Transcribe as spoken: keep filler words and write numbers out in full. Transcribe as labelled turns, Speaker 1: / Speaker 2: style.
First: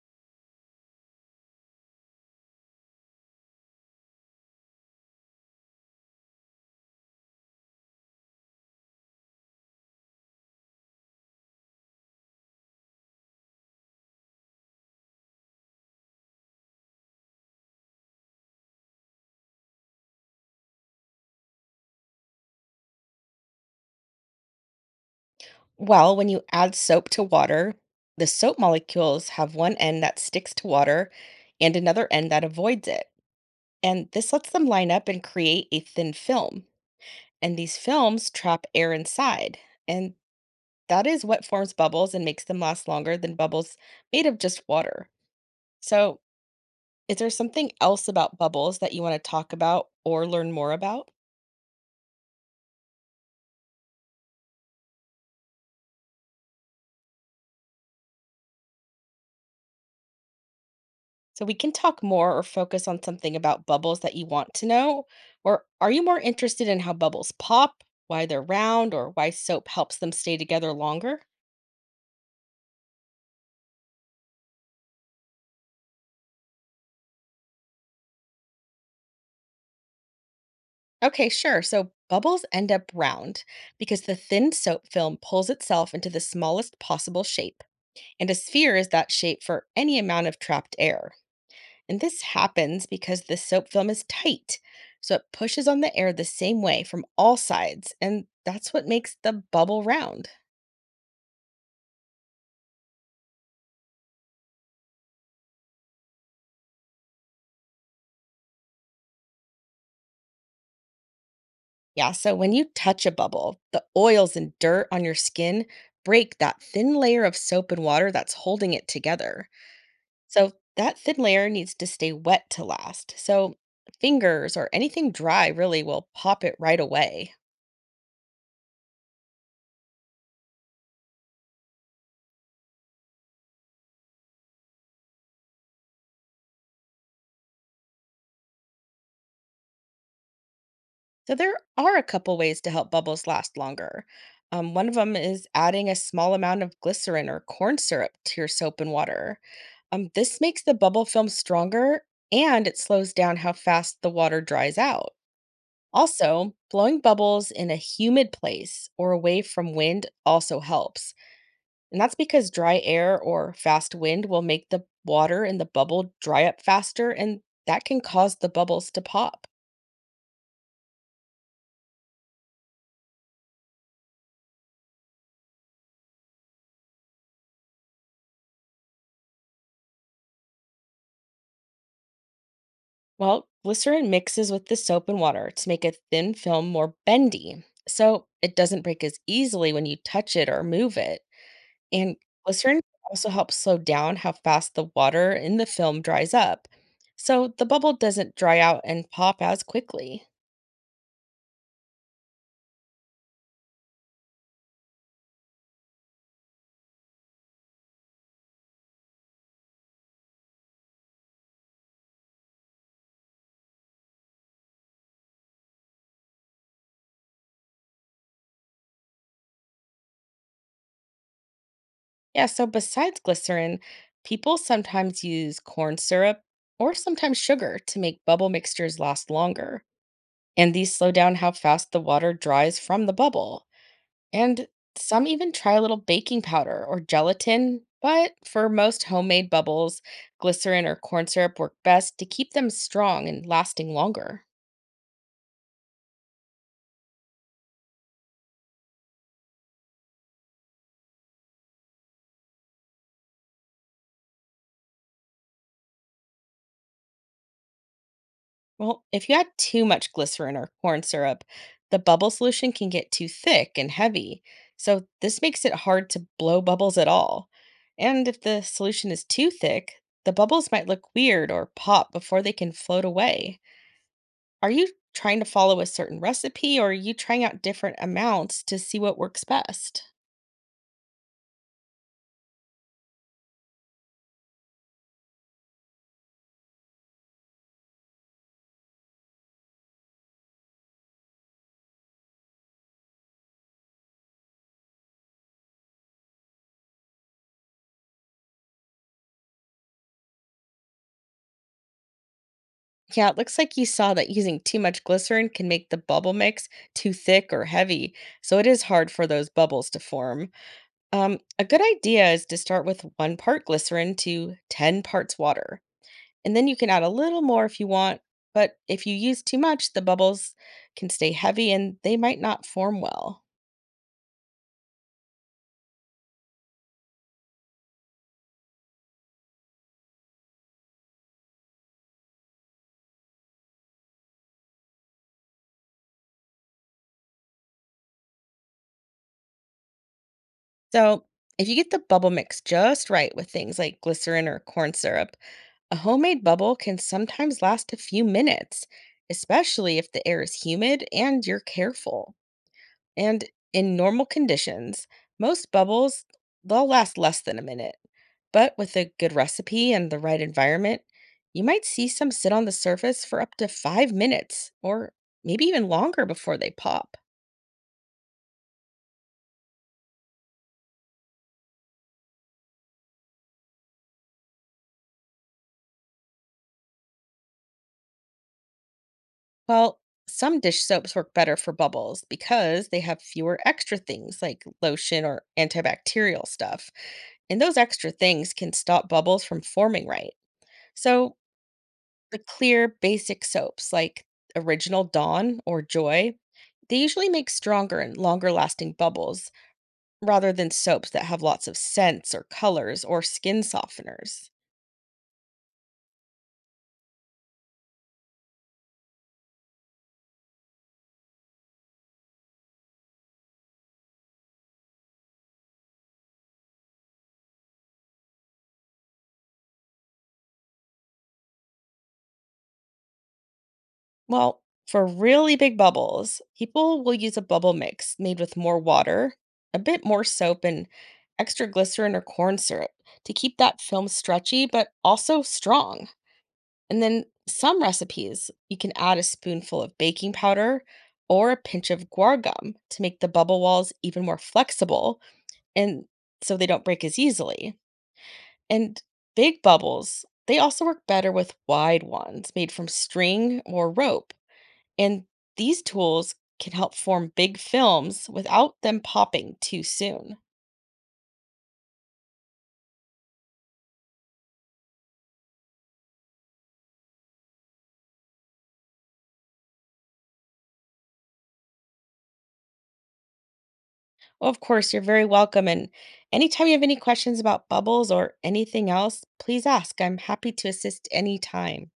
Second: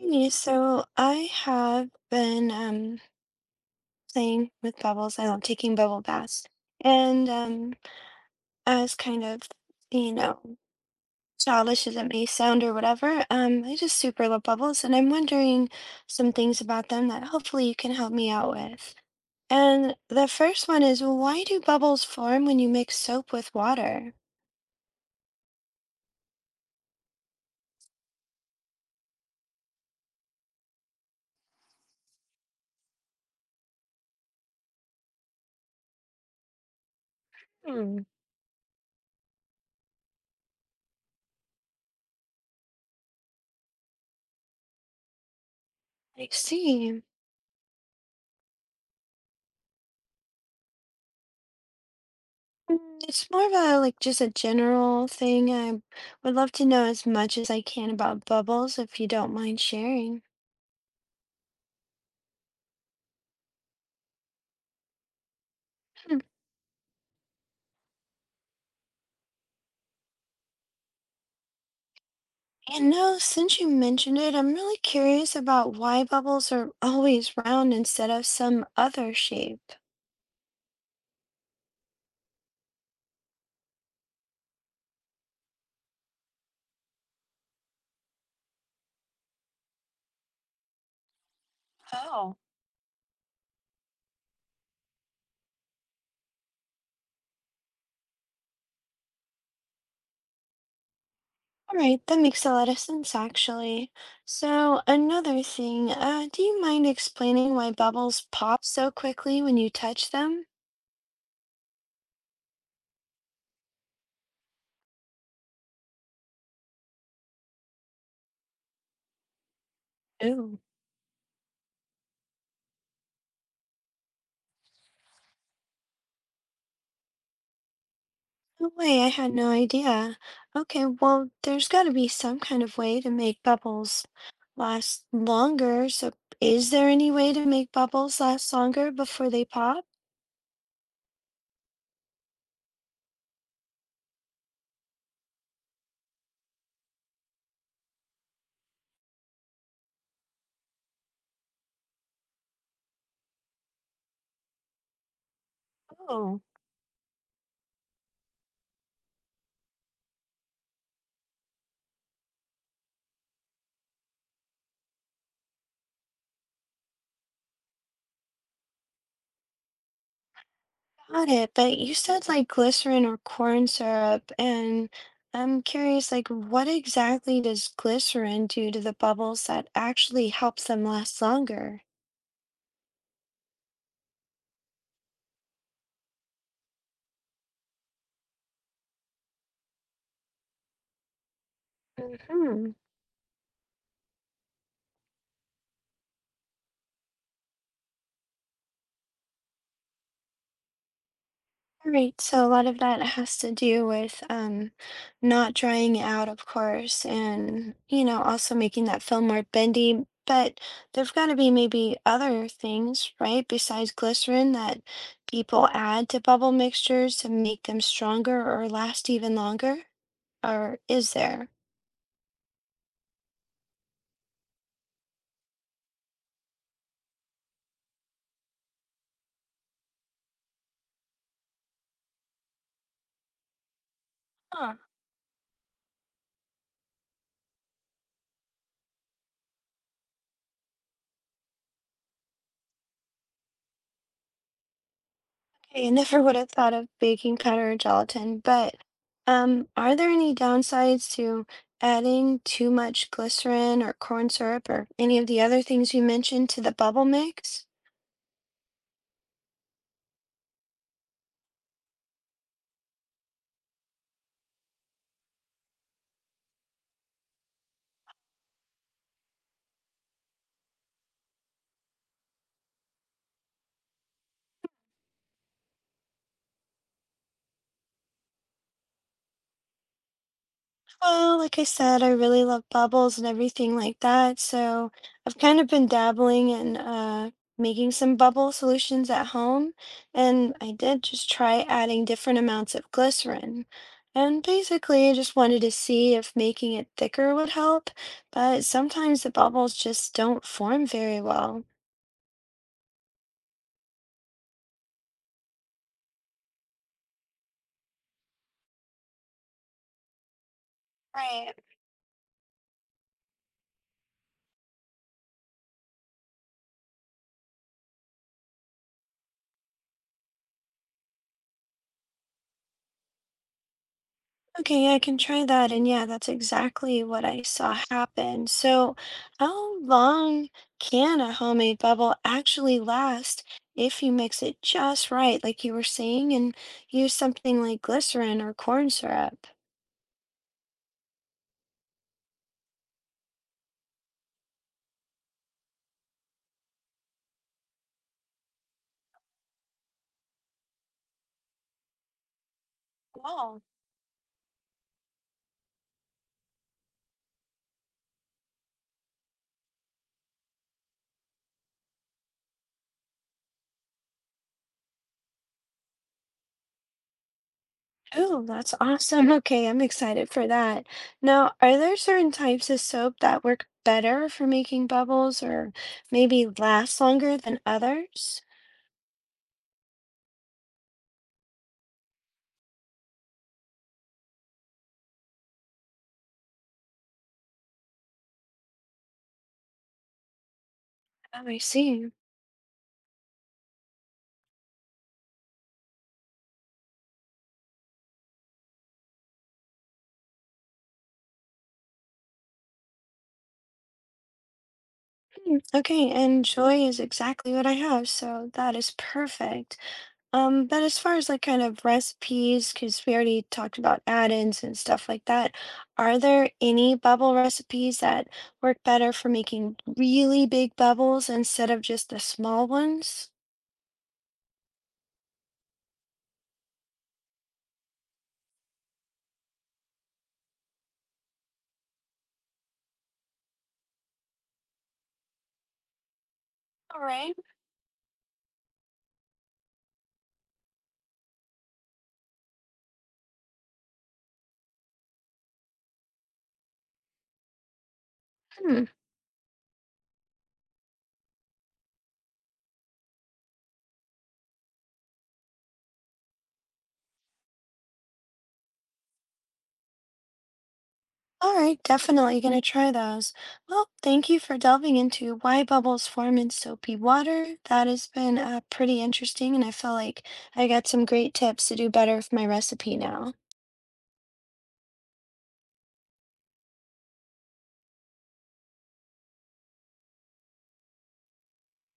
Speaker 1: Yeah, so I have been um, playing with bubbles. I love taking bubble baths. And um, as kind of, you know, childish as it may sound or whatever, um, I just super love bubbles. And I'm wondering some things about them that hopefully you can help me out with. And the first one is why do bubbles form when you mix soap with water?
Speaker 2: Well, when you add soap to water, the soap molecules have one end that sticks to water and another end that avoids it. And this lets them line up and create a thin film. And these
Speaker 1: Hmm.
Speaker 2: films trap air inside. And that is what forms bubbles and makes them last longer than bubbles made of just water. So,
Speaker 1: I see.
Speaker 2: is there something else about bubbles that you want to talk about or learn more about?
Speaker 1: Mm, it's more of a like just a general thing. I would love to know as much as I can about bubbles if you don't mind sharing.
Speaker 2: So we can talk more or focus on something about bubbles that you want to know. Or are you
Speaker 1: Hmm.
Speaker 2: more interested in how bubbles pop, why they're round, or why soap helps them stay together longer?
Speaker 1: And no, since you mentioned it, I'm really curious about why bubbles are always round instead of some other shape.
Speaker 2: Okay, sure. So bubbles end up round because the thin soap film pulls itself into the smallest possible shape, and a sphere is that shape for any amount of trapped air. And this
Speaker 1: Oh,
Speaker 2: happens because the soap film is tight, so it pushes on the air the same way from all sides, and that's what makes the bubble round.
Speaker 1: all right, that makes a lot of sense actually. So, another thing, uh, do you mind explaining why bubbles pop so quickly when you touch them?
Speaker 2: Yeah, so when you touch a bubble, the oils and dirt on your skin break that thin layer of soap and water that's holding it together. So
Speaker 1: Ooh.
Speaker 2: that thin layer needs to stay wet to last. So fingers or anything dry really will pop it right away.
Speaker 1: No way, I had no idea. Okay, well, there's got to be some kind of way to make bubbles last longer. So, is there any way to make bubbles last longer before they pop?
Speaker 2: So there are a couple ways to help bubbles last longer. Um, one of them is adding a small amount of glycerin or corn syrup to your soap and water. Um, this makes the bubble film stronger and it slows down how fast the water dries out.
Speaker 1: Oh,
Speaker 2: Also, blowing bubbles in a humid place or away from wind also helps. And that's because dry air or fast wind will make the water in the bubble dry up faster, and that can cause the bubbles to pop.
Speaker 1: got it. But you said like glycerin or corn syrup, and I'm curious, like, what exactly does glycerin do to the bubbles that actually helps them last longer?
Speaker 2: Well, glycerin mixes with the soap and water to make a thin film more bendy, so it doesn't break as easily when you touch it or move it. And
Speaker 1: Mm-hmm.
Speaker 2: glycerin also helps slow down how fast the water in the film dries up, so the bubble doesn't dry out and pop as quickly.
Speaker 1: All right, so a lot of that has to do with um, not drying it out, of course, and you know, also making that film more bendy. But there've got to be maybe other things, right, besides glycerin that people add to bubble mixtures to make them stronger or last even longer, or is there?
Speaker 2: Yeah, so besides glycerin, people sometimes use corn syrup or sometimes sugar to make bubble mixtures last longer. And these slow down how fast the water dries from the bubble. And some even try a little baking powder or gelatin, but for most homemade bubbles, glycerin or corn syrup work best to keep them strong and lasting longer.
Speaker 1: Okay, I never would have thought of baking powder or gelatin, but um, are there any downsides to adding too much glycerin or corn syrup or any of the other things you mentioned to the bubble mix?
Speaker 2: Well, if you add too much glycerin or corn syrup, the bubble solution can get too thick and heavy. So, this makes it hard to blow bubbles at all. And if the solution is too thick, the bubbles might look weird or pop before they can float away. Are you trying to follow a certain recipe or are you trying out different amounts to see what works best?
Speaker 1: Well, like I said, I really love bubbles and everything like that. So I've kind of been dabbling in uh, making some bubble solutions at home. And I did just try adding different amounts of glycerin. And basically, I just wanted to see if making it thicker would help. But sometimes the bubbles just don't form very well.
Speaker 2: Yeah, it looks like you saw that using too much glycerin can make the bubble mix too thick or heavy, so it is hard for those bubbles to form. Um,
Speaker 1: Right.
Speaker 2: a good idea is to start with one part glycerin to ten parts water. And then you can add a little more if you want, but if you use too much, the bubbles can stay heavy and they might not form well.
Speaker 1: Okay, yeah, I can try that. And yeah, that's exactly what I saw happen. So, how long can a homemade bubble actually last if you mix it just right, like you were saying, and use something like glycerin or corn syrup?
Speaker 2: So, if you get the bubble mix just right with things like glycerin or corn syrup, a homemade bubble can sometimes last a few minutes, especially if the air is humid and you're careful. And
Speaker 1: Wow.
Speaker 2: in normal conditions, most bubbles they'll last less than a minute. But with a good recipe and the right environment, you might see some sit on the surface for up to five minutes or maybe even longer before they pop.
Speaker 1: Oh, that's awesome. Okay, I'm excited for that. Now, are there certain types of soap that work better for making bubbles or maybe last longer than others?
Speaker 2: Well, some dish soaps work better for bubbles because they have fewer extra things like lotion or antibacterial stuff. And those extra things can stop bubbles from forming right. So,
Speaker 1: Oh, I see.
Speaker 2: the clear basic soaps like Original Dawn or Joy, they usually make stronger and longer lasting bubbles rather than soaps that have lots of scents or colors or skin softeners.
Speaker 1: Hmm, okay, and Joy is exactly what I have, so that is perfect. Um, but as far as like kind of recipes, because we already talked about add-ins and stuff like that, are there any bubble recipes that work better for making really big bubbles instead of just the small ones?
Speaker 2: Well, for really big bubbles, people will use a bubble mix made with more water, a bit more soap, and extra glycerin or corn syrup to keep that film stretchy but also strong.
Speaker 1: All
Speaker 2: And then
Speaker 1: right.
Speaker 2: some recipes, you can add a spoonful of baking powder or a pinch of guar gum to make the bubble walls even more flexible and so they don't break as easily.
Speaker 1: Hmm.
Speaker 2: And big bubbles, they also work better with wide ones made from string or rope. And these tools can help form big films without them popping too soon.
Speaker 1: All right, definitely going to try those. Well, thank you for delving into why bubbles form in soapy water. That has been uh, pretty interesting, and I feel like I got some great tips to do better with my recipe now.
Speaker 2: Oh, of course, you're very welcome. And anytime you have any questions about bubbles or anything else, please ask. I'm happy to assist anytime.